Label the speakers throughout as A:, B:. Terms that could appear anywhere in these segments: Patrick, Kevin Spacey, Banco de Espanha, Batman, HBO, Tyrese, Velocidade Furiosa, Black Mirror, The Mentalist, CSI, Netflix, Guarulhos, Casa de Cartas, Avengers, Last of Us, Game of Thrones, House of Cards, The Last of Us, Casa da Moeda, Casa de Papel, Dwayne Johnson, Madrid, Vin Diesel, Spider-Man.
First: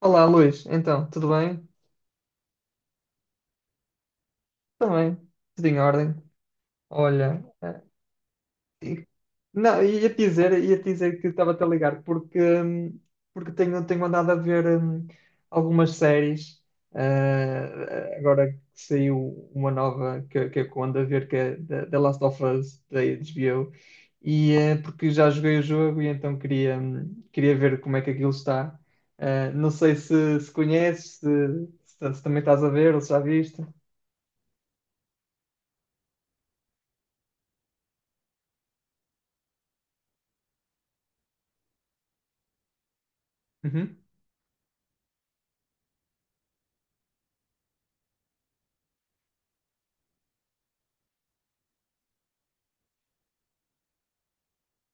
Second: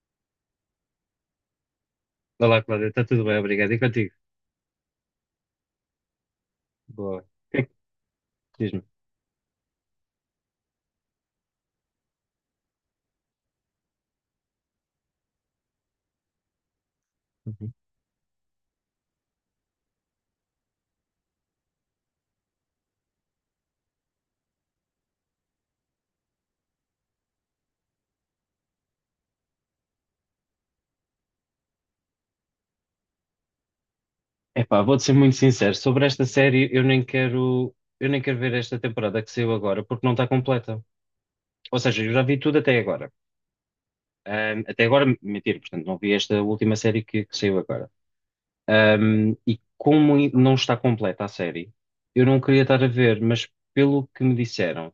A: Olá, Luís. Então, tudo bem?
B: Olá, Cláudia, está tudo bem, obrigado. E contigo?
A: Também, tudo em ordem.
B: Boa,
A: Olha,
B: diz-me.
A: e- não, ia te dizer que estava a ligar porque porque tenho andado a ver algumas séries.
B: Uhum.
A: Agora que saiu uma nova que eu ando a ver que é The Last of Us da HBO e porque já joguei o jogo e então queria queria ver como é que aquilo está. Não sei se conheces, se também estás a ver ou se já viste.
B: Epá, vou-te ser muito sincero, sobre esta série eu nem quero ver esta temporada que saiu agora, porque não está completa. Ou seja, eu já vi tudo até agora.
A: Uhum.
B: Até agora, mentira, portanto, não vi esta última série que saiu agora. E como não está completa a série, eu não queria estar a ver, mas pelo que me disseram,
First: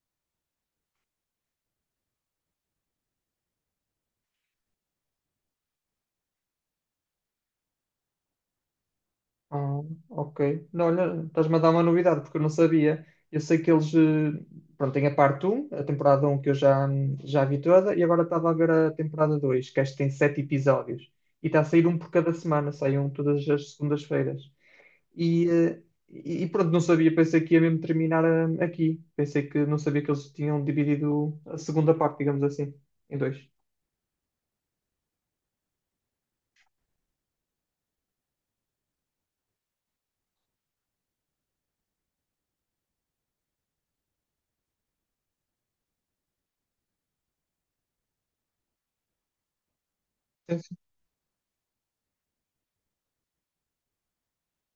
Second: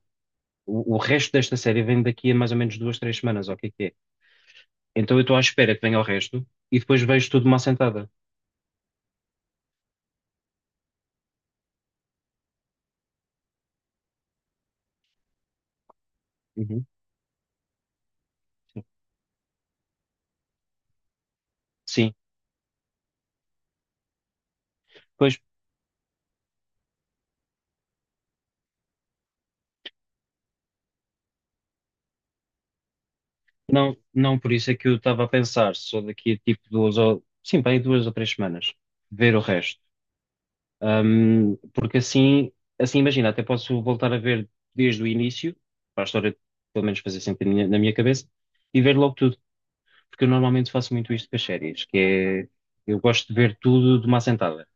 B: o resto desta série vem daqui a mais ou menos duas, três semanas, ou o que é que é? Então eu estou à espera que venha o resto e depois vejo tudo de uma assentada.
A: Ah, ok. Não, olha, estás-me a dar uma novidade, porque eu não sabia. Eu sei que eles, pronto, tem a parte um a temporada um que eu
B: Uhum.
A: já vi toda, e agora estava a ver a temporada 2 que acho que tem 7 episódios. E está a sair um por
B: Sim,
A: cada semana, sai um todas as segundas-feiras.
B: pois
A: E, e pronto, não sabia, pensei que ia mesmo terminar aqui. Pensei que não sabia que eles tinham dividido a segunda parte, digamos assim, em dois.
B: não, não, por isso é que eu estava a pensar, só daqui a tipo duas ou sim, bem duas ou três semanas, ver o resto. Porque assim, assim imagina, até posso voltar a ver desde o início, para a história pelo menos fazer sempre na minha cabeça, e ver logo tudo, porque eu normalmente faço muito isto com as séries, que é eu gosto de ver tudo de uma assentada.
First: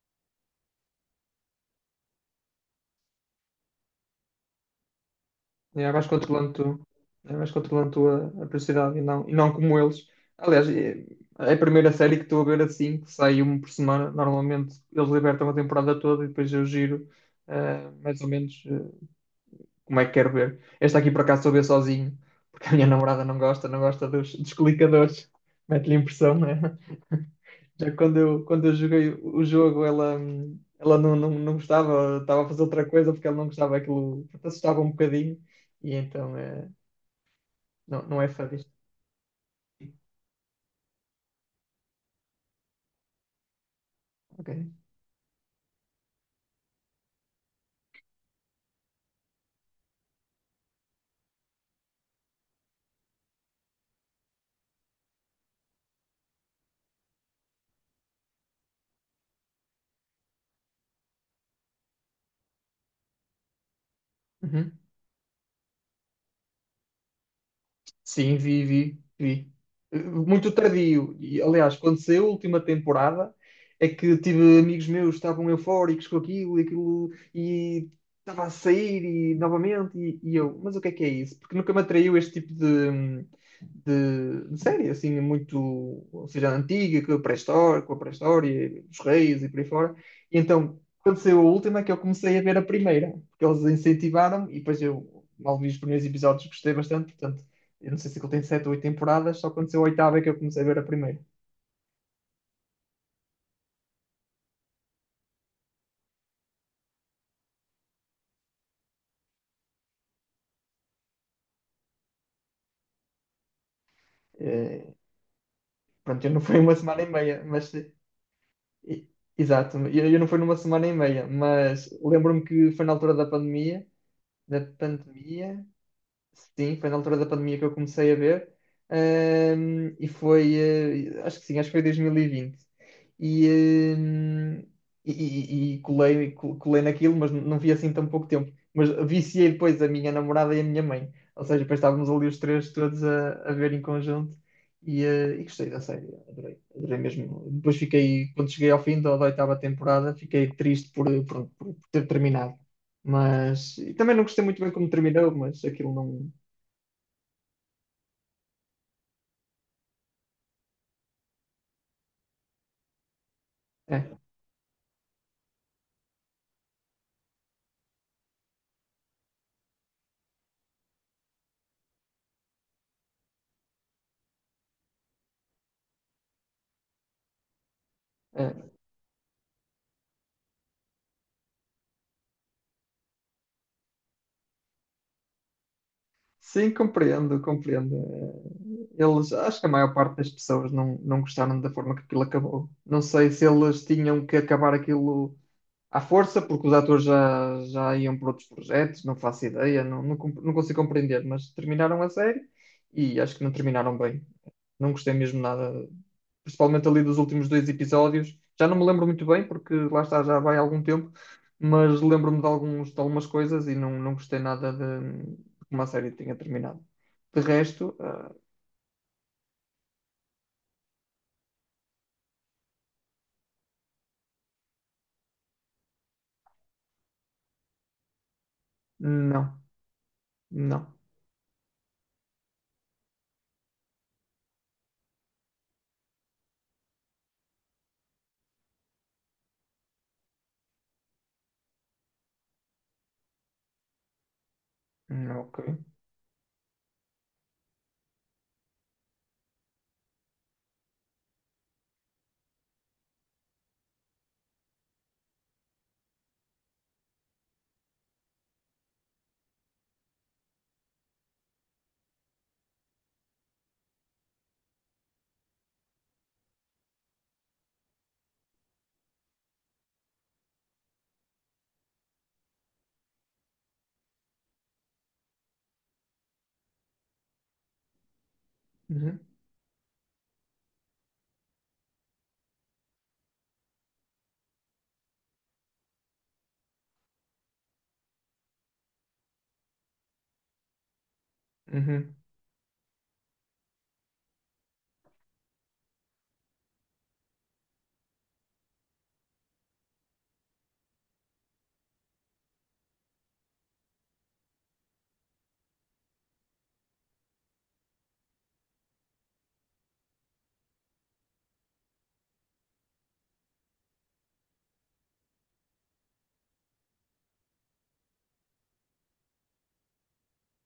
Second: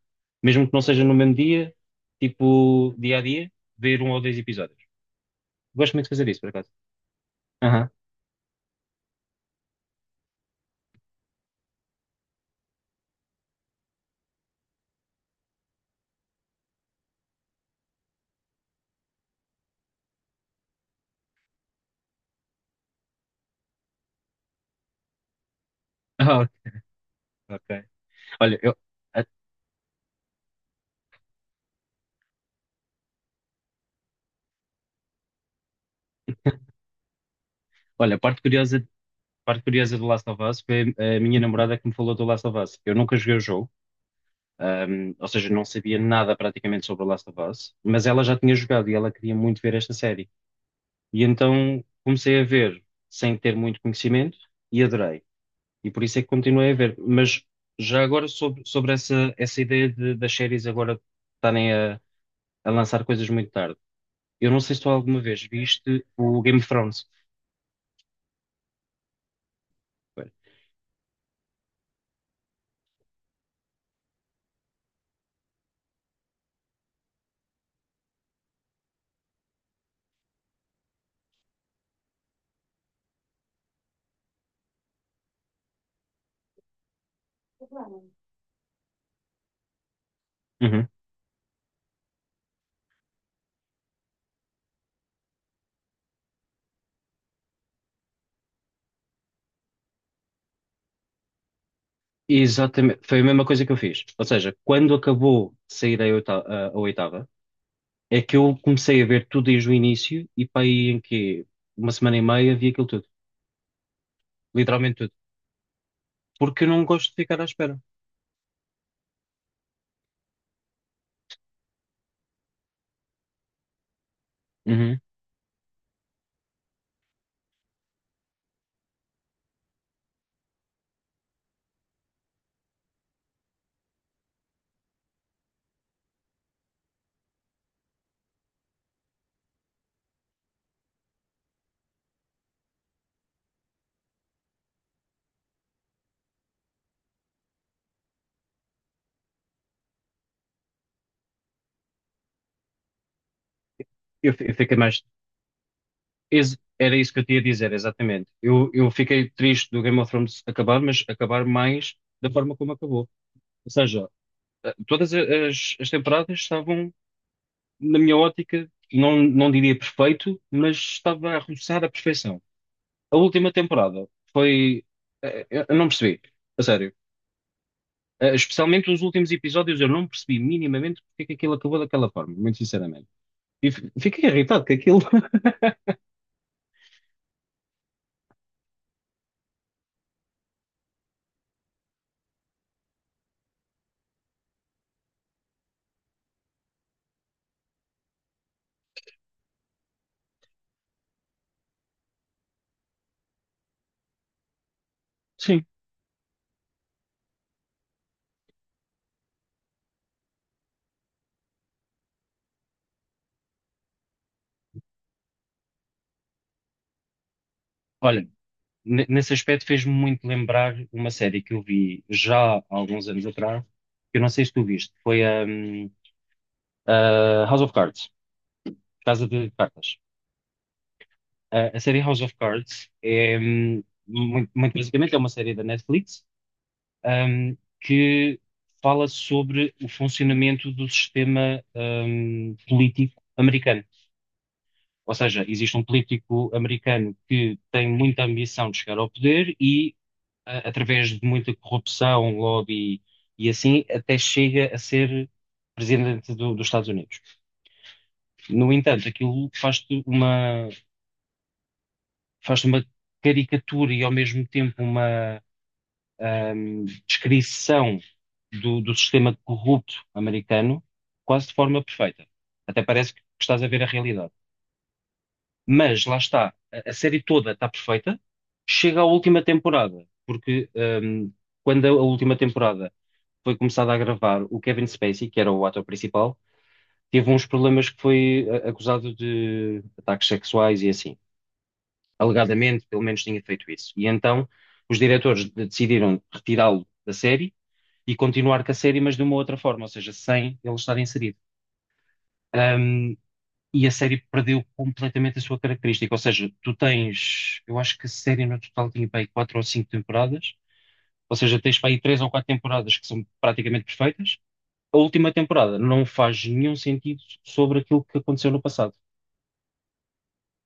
B: Mesmo que não seja no mesmo dia, tipo dia a dia, ver um ou dois episódios.
A: É,
B: Gosto muito
A: vais
B: de fazer isso, por
A: controlando
B: acaso.
A: tu, é, vais controlando
B: Aham.
A: tu a prioridade e não como eles. Aliás, é a primeira série que estou a ver assim, que sai uma por semana. Normalmente eles libertam a temporada toda e depois eu giro mais ou menos como é que quero ver. Esta aqui por acaso estou a ver sozinho, porque a minha namorada não gosta, não gosta dos, dos clicadores. Mete-lhe impressão,
B: Ah,
A: né?
B: ok.
A: Já que quando eu,
B: Olha,
A: quando
B: eu.
A: eu joguei o jogo, ela, ela não gostava, estava a fazer outra coisa porque ela não gostava aquilo, assustava um bocadinho. E então, não,
B: Olha,
A: não é sadista.
B: a parte curiosa do Last of Us foi a minha namorada que me falou do Last of Us. Eu nunca joguei o jogo,
A: Ok.
B: ou seja, não sabia nada praticamente sobre o Last of Us, mas ela já tinha jogado e ela queria muito ver esta série. E então comecei a ver sem ter muito conhecimento e adorei. E por isso é que continuei a ver. Mas já agora sobre essa das séries agora estarem a lançar coisas muito tarde. Eu não sei
A: Uhum.
B: se tu alguma vez viste o Game of Thrones.
A: Sim, vi, vi, vi.
B: Foi.
A: Muito tardio. E, aliás, quando saiu a última temporada, é que tive amigos meus que estavam eufóricos com aquilo e aquilo, e estava a sair e novamente, e eu, mas o que é isso? Porque nunca me atraiu este tipo de série, assim, muito, ou seja, antiga, com a pré-história, dos reis e por aí fora. E então, quando saiu a última, é que eu comecei a ver a primeira, porque eles incentivaram, e depois eu mal vi os primeiros episódios, gostei bastante, portanto. Eu não sei se ele tem sete ou oito temporadas, só aconteceu a oitava é que eu comecei a ver a primeira.
B: Exatamente, foi a mesma coisa que eu fiz. Ou seja, quando acabou de sair a a oitava, é que eu comecei a ver tudo desde o início e para aí em que uma semana e meia vi aquilo tudo,
A: Eh,
B: literalmente tudo,
A: Pronto, eu não fui
B: porque eu
A: uma
B: não
A: semana e
B: gosto de ficar
A: meia,
B: à
A: mas.
B: espera.
A: e- Exato, eu não fui numa semana e meia, mas lembro-me que foi na altura da pandemia, da
B: Uhum.
A: pandemia, sim, foi na altura da pandemia que eu comecei a ver. E foi, acho que sim, acho que foi 2020. E, vinte. E, e colei naquilo, mas não vi assim tão pouco tempo. Mas viciei depois a minha namorada e a minha mãe. Ou seja, depois estávamos ali os três todos a ver em conjunto. E, e gostei da série, adorei, adorei mesmo. Depois fiquei, quando cheguei ao fim da, oitava temporada, fiquei triste por, por ter terminado. Mas e também não gostei
B: Eu
A: muito bem
B: fiquei
A: como
B: mais.
A: terminou, mas aquilo não.
B: ex- Era isso que eu tinha a dizer, exatamente. Eu fiquei triste do Game of Thrones acabar, mas acabar mais da forma como acabou. Ou seja,
A: É,
B: todas as temporadas estavam, na minha ótica, não diria perfeito, mas estava a roçar a perfeição. A última temporada foi. Eu não percebi, a sério.
A: é.
B: Especialmente os últimos episódios, eu não percebi minimamente porque é que aquilo acabou daquela forma, muito sinceramente. E fiquei irritado com aquilo.
A: Sim, compreendo, compreendo. Eles, acho que a maior parte das pessoas não gostaram da forma que aquilo acabou. Não sei se eles tinham que acabar aquilo à força, porque os atores já iam para outros projetos, não faço ideia, não consigo compreender, mas terminaram a série e acho que não terminaram bem. Não gostei mesmo
B: Sim.
A: nada, principalmente ali dos últimos dois episódios. Já não me lembro muito bem, porque lá está, já vai algum tempo, mas lembro-me de algumas coisas e não gostei nada de como a série tinha terminado. De resto,
B: Olha, nesse aspecto fez-me muito lembrar uma série que eu vi já há alguns anos atrás, que eu não sei se tu viste, foi a House of Cards, Casa de
A: não,
B: Cartas.
A: não,
B: A série House of Cards é, muito, muito basicamente, é uma série da Netflix ahm, que fala sobre o funcionamento do sistema, político americano. Ou
A: não,
B: seja,
A: ok.
B: existe um político americano que tem muita ambição de chegar ao poder e, através de muita corrupção, lobby e assim, até chega a ser presidente dos Estados Unidos. No entanto, aquilo faz-te uma, faz uma caricatura e, ao mesmo tempo, uma descrição do sistema corrupto americano quase de forma perfeita. Até parece que estás a ver a realidade. Mas lá está, a série toda está perfeita, chega à
A: Uhum,
B: última temporada, porque quando a última temporada foi começada a gravar, o Kevin Spacey, que era o ator principal, teve uns problemas que foi acusado de ataques sexuais e assim.
A: uhum.
B: Alegadamente, pelo menos tinha feito isso. E então os diretores decidiram retirá-lo da série e continuar com a série, mas de uma outra forma, ou seja, sem ele estar inserido. Um, e a série perdeu completamente a sua característica, ou seja, tu tens, eu acho que a série no total tinha para aí quatro ou cinco temporadas, ou seja, tens para aí três ou quatro temporadas que são praticamente perfeitas. A última temporada não faz nenhum sentido sobre aquilo que aconteceu no passado.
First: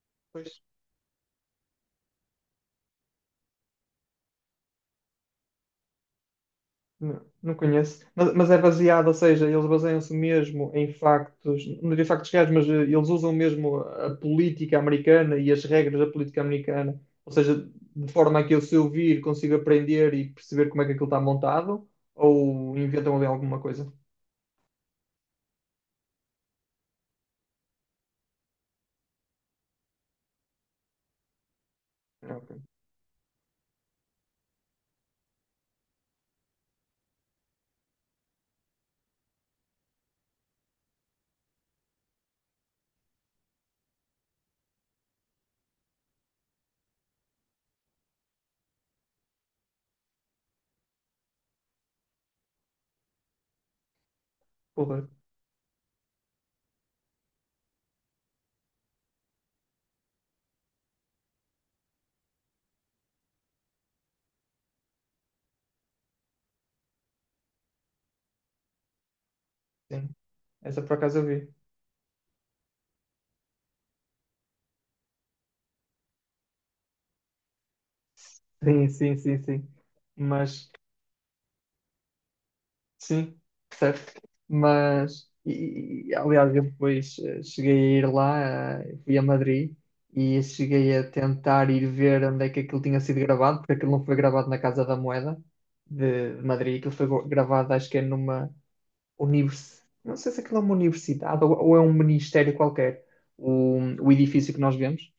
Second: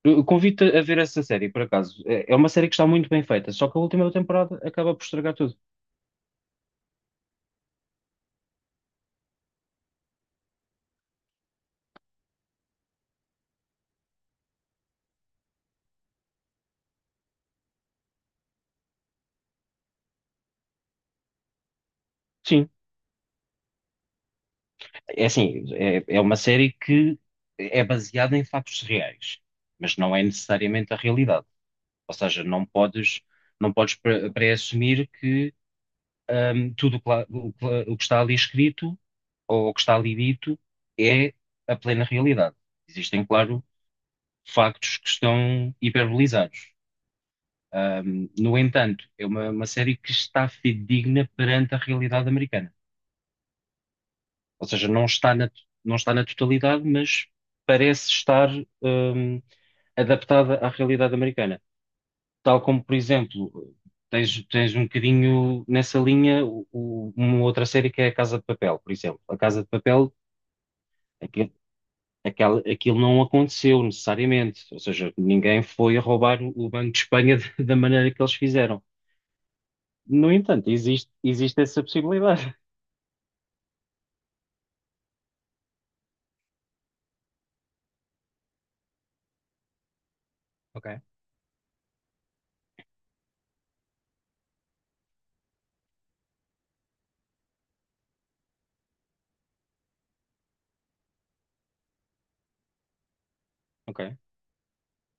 B: Eu
A: Pois.
B: convido-te a ver essa série, por acaso. É uma série que está muito bem feita, só que a última temporada acaba por estragar tudo.
A: Não, não conheço. Mas é baseado, ou seja, eles baseiam-se mesmo em factos, não diria factos reais, mas eles usam mesmo a política americana e as regras da política americana. Ou seja, de forma a que eu, se eu vir, consigo aprender e perceber como é que aquilo está montado,
B: Sim,
A: ou inventam ali alguma coisa.
B: é assim, é, é uma série que é baseada em factos reais, mas não é necessariamente a realidade. Ou
A: Ah,
B: seja,
A: ok.
B: não podes pré-assumir que tudo o que o que está ali escrito ou o que está ali dito é a plena realidade. Existem, claro, factos que estão hiperbolizados. No entanto, é uma série que está fidedigna perante a realidade americana. Ou seja,
A: Porra,
B: não está na totalidade, mas parece estar, hum, adaptada à realidade americana. Tal como, por exemplo, tens um bocadinho nessa linha uma outra série que é a Casa de Papel, por exemplo. A Casa de
A: sim.
B: Papel,
A: Essa por acaso eu vi.
B: aquele, aquilo não aconteceu necessariamente, ou seja, ninguém foi a roubar o Banco de Espanha da maneira que eles fizeram.
A: Sim, sim, sim, sim.
B: No entanto,
A: Mas,
B: existe essa possibilidade.
A: sim, certo. Mas, aliás, eu depois cheguei a ir lá, fui a Madrid e
B: Ok,
A: cheguei a tentar ir ver onde é que aquilo tinha sido gravado, porque aquilo não foi gravado na Casa da Moeda de, Madrid, aquilo foi gravado, acho que é numa não sei se aquilo é uma universidade ou é um ministério qualquer, o
B: ok.
A: edifício que nós vemos.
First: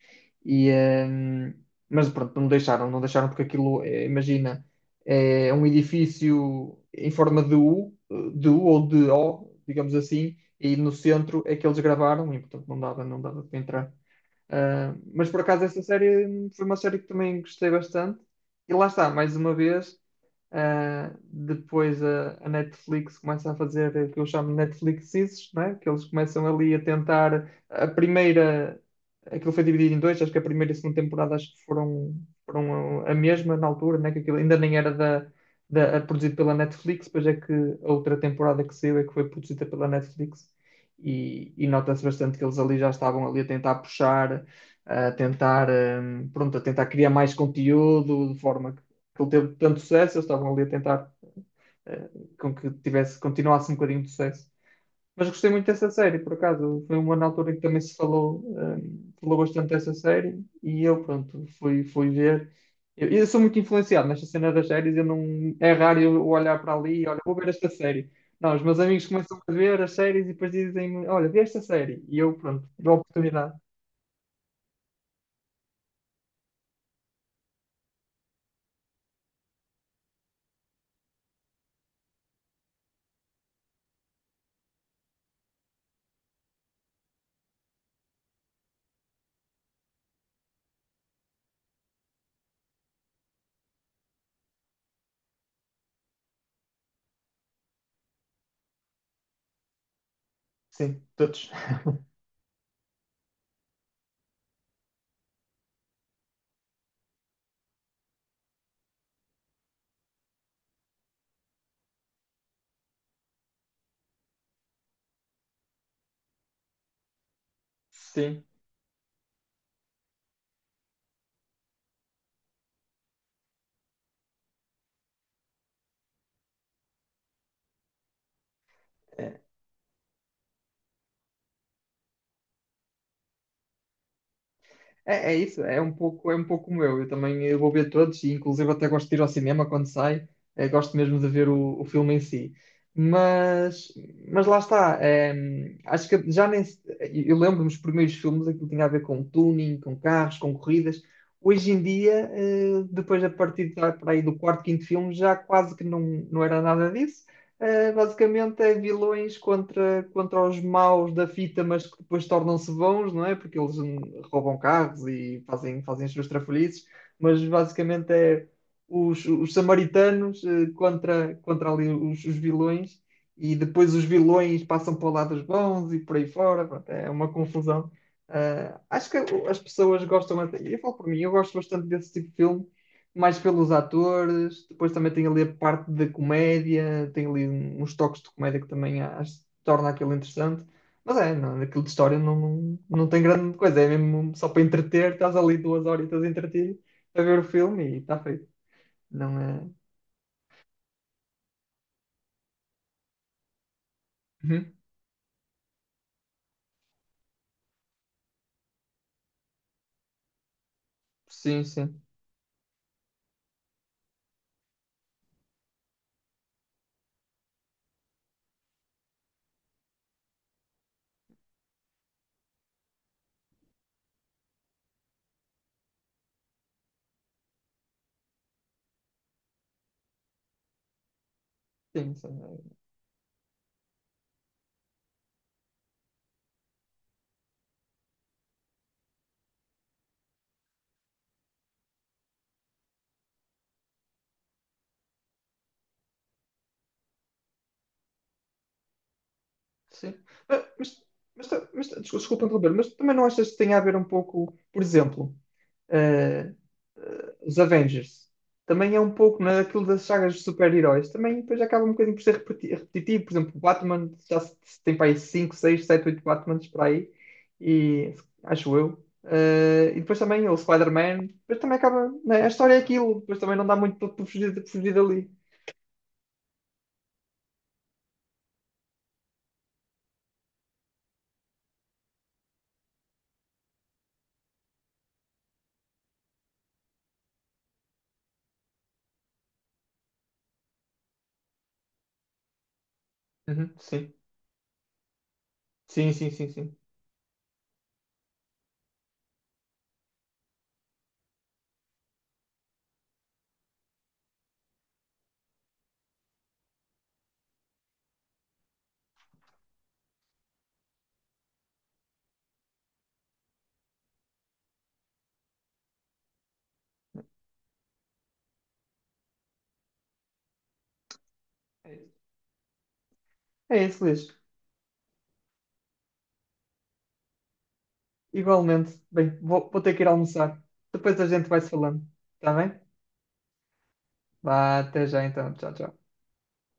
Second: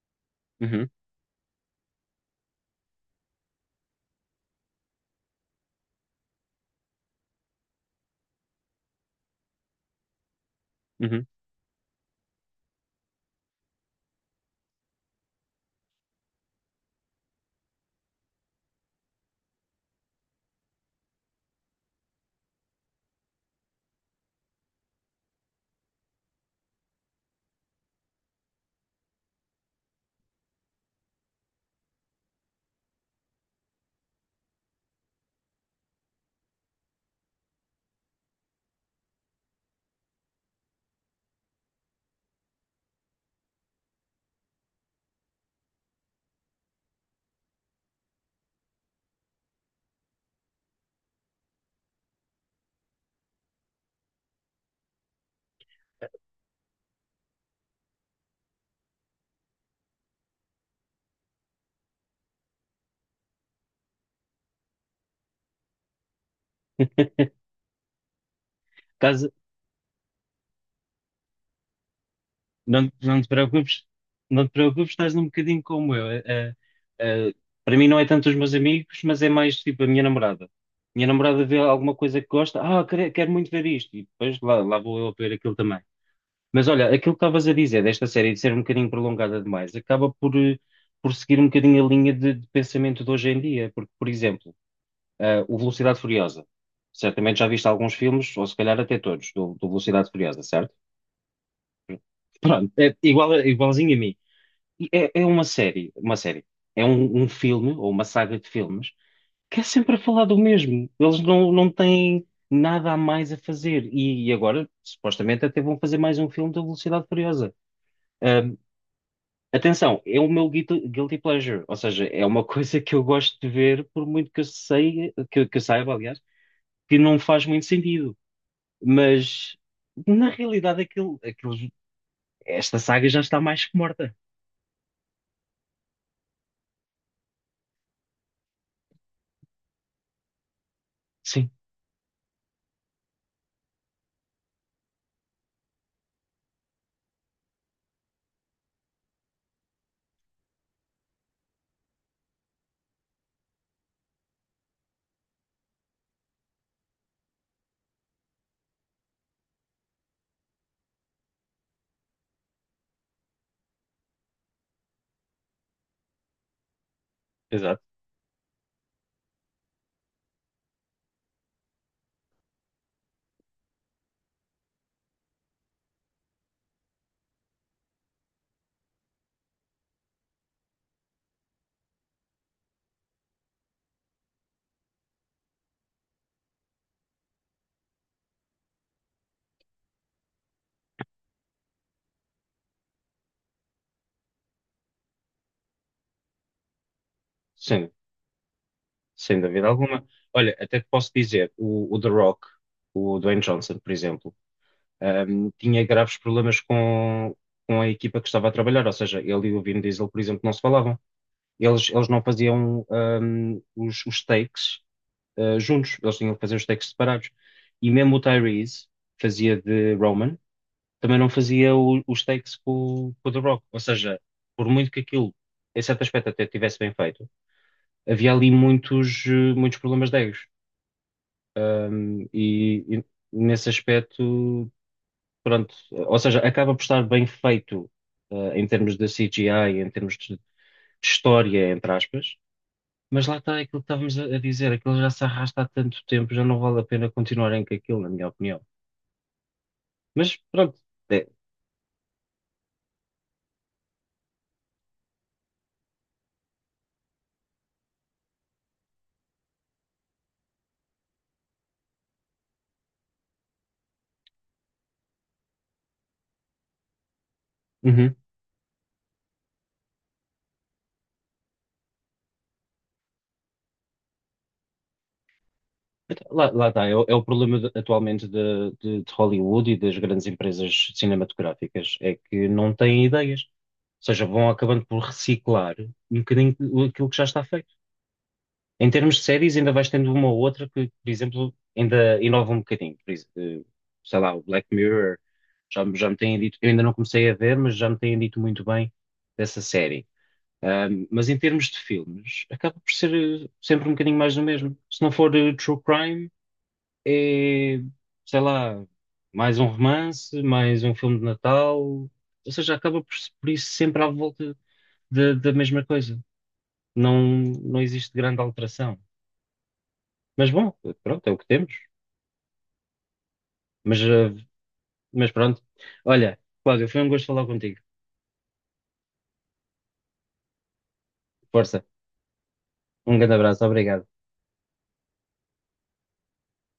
A: E,
B: Uhum,
A: mas pronto, não deixaram, não deixaram porque aquilo, é, imagina, é um edifício em forma de U ou de O, digamos assim, e no
B: uhum.
A: centro é que eles gravaram e portanto não dava, não dava para entrar. Ah, mas por acaso essa série foi uma série que também gostei bastante. E lá está, mais uma vez, depois a Netflix começa a fazer o que eu chamo de Netflixes, né? Que eles começam ali a tentar a primeira, aquilo foi dividido em dois, acho que a primeira e a segunda temporada acho que foram a mesma na altura, né? Que aquilo ainda nem era produzido pela Netflix, depois é que a outra temporada que saiu é que foi produzida pela Netflix e nota-se bastante que eles ali já estavam ali a tentar puxar a tentar, pronto, a tentar criar mais conteúdo de forma que ele teve tanto sucesso, eles estavam ali a tentar eh, com que tivesse, continuasse um bocadinho de sucesso. Mas gostei muito dessa série, por acaso. Foi uma na altura em que também se falou, falou bastante dessa série e eu, pronto, fui ver. Eu sou muito influenciado nesta cena das séries, eu não, é raro eu olhar para ali e olha, vou ver esta série. Não, os meus amigos
B: Casa-
A: começam a ver as séries e depois dizem-me, olha, vê esta série. E eu, pronto,
B: Não,
A: dou a
B: não te
A: oportunidade.
B: preocupes, não te preocupes, estás um bocadinho como eu. Eh, para mim não é tanto os meus amigos, mas é mais tipo a minha namorada. Minha namorada vê alguma coisa que gosta, ah, quero muito ver isto, e depois lá vou eu ver aquilo também. Mas olha, aquilo que estavas a dizer desta série de ser um bocadinho prolongada demais, acaba por por seguir um bocadinho a linha de pensamento de hoje em dia, porque, por exemplo, o Velocidade Furiosa. Certamente já viste alguns filmes, ou se calhar até todos, do Velocidade Furiosa, certo?
A: Sim, todos.
B: Pronto, é igual, igualzinho a mim. E é, é uma série, uma série. É um filme ou uma saga de filmes que é sempre a falar do mesmo. Eles não têm nada a mais a fazer. E agora, supostamente, até vão fazer mais um filme da Velocidade Furiosa. Ahm, Atenção, é o meu guilty pleasure. Ou seja, é uma coisa que eu gosto de ver, por muito que eu sei, que eu saiba, aliás, que não faz muito sentido.
A: Sim.
B: Mas, na realidade, esta saga já está mais que morta.
A: É, é isso, é um pouco como eu. Eu também eu vou ver todos, e inclusive até gosto de ir ao cinema quando sai, gosto mesmo de ver
B: Sim,
A: o filme em si. Mas, mas lá está, acho que já nem. Eu lembro-me dos primeiros filmes, aquilo tinha a ver com tuning, com carros, com corridas. Hoje em dia, depois a partir para aí do quarto, quinto filme, já quase que não era nada disso. Basicamente é vilões contra os maus da fita, mas que depois tornam-se bons, não é? Porque eles roubam carros e fazem as suas trafalhices, mas
B: exato.
A: basicamente é os samaritanos contra ali os vilões, e depois os vilões passam para o lado dos bons e por aí fora, pronto, é uma confusão. Ah, acho que as pessoas gostam, eu falo por mim, eu gosto bastante desse tipo de filmes mais pelos atores, depois também tem ali a parte da comédia, tem ali uns toques de comédia que também acho, torna aquilo interessante. Mas é, não, aquilo de história não tem grande coisa, é mesmo só para entreter, estás ali duas horitas a entreter, a ver o filme
B: Sim.
A: e está feito. Não
B: Sem dúvida
A: é.
B: alguma. Olha, até te posso dizer, o The Rock, o Dwayne Johnson, por exemplo,
A: Uhum.
B: tinha graves problemas com a equipa que estava a trabalhar, ou seja, ele e o Vin Diesel, por exemplo, não se falavam.
A: Sim,
B: Eles,
A: sim.
B: eles não faziam os takes juntos, eles tinham que fazer os takes separados. E mesmo o Tyrese fazia de Roman, também não fazia os takes com, com o The Rock. Ou seja, por muito que aquilo, em certo aspecto, até tivesse bem feito, havia ali muitos, muitos problemas de egos.
A: Sim,
B: Um,
A: sim.
B: e nesse aspecto, pronto, ou seja, acaba por estar bem feito, em termos de CGI, em termos de história, entre aspas, mas lá está aquilo que estávamos a dizer, aquilo já se arrasta há tanto tempo, já não vale a pena continuarem com aquilo, na minha opinião.
A: Sim.
B: Mas
A: Mas,
B: pronto, é,
A: mas desculpa interromper, mas também não achas que tem a ver um pouco, por exemplo, eh, os Avengers. Também é um pouco naquilo das sagas de super-heróis. Também depois acaba um bocadinho por ser repetitivo. Por exemplo, o Batman já se tem para aí 5, 6, 7, 8 Batmans para aí. E
B: uhum.
A: acho eu. E depois também o Spider-Man. Depois também acaba, né, a história é aquilo. Depois também não dá muito para fugir, para fugir dali.
B: Então, lá está, o é o problema atualmente de Hollywood e das grandes empresas cinematográficas, é que não têm ideias. Ou seja, vão acabando por reciclar um bocadinho aquilo que já está feito. Em termos de séries, ainda vais tendo uma ou outra que, por exemplo, ainda inova um bocadinho.
A: Uhum, sim.
B: Sei lá, o Black Mirror, já
A: Sim,
B: me
A: sim,
B: têm
A: sim,
B: dito, eu
A: sim.
B: ainda não comecei a ver, mas já me têm dito muito bem dessa série. Mas em termos de filmes, acaba por ser sempre um bocadinho mais do mesmo. Se não for True Crime, é, sei lá, mais um romance, mais um filme de Natal. Ou seja, acaba por isso sempre à volta da mesma coisa. Não, não existe grande alteração. Mas bom, pronto, é o que temos.
A: É
B: Mas,
A: isso,
B: eh,
A: Luís.
B: mas pronto. Olha, Cláudio, foi um gosto falar contigo.
A: Igualmente. Bem, vou ter que ir almoçar. Depois a gente vai se
B: Força.
A: falando. Está bem?
B: Um grande abraço. Obrigado.
A: Vá, até já então. Tchau, tchau.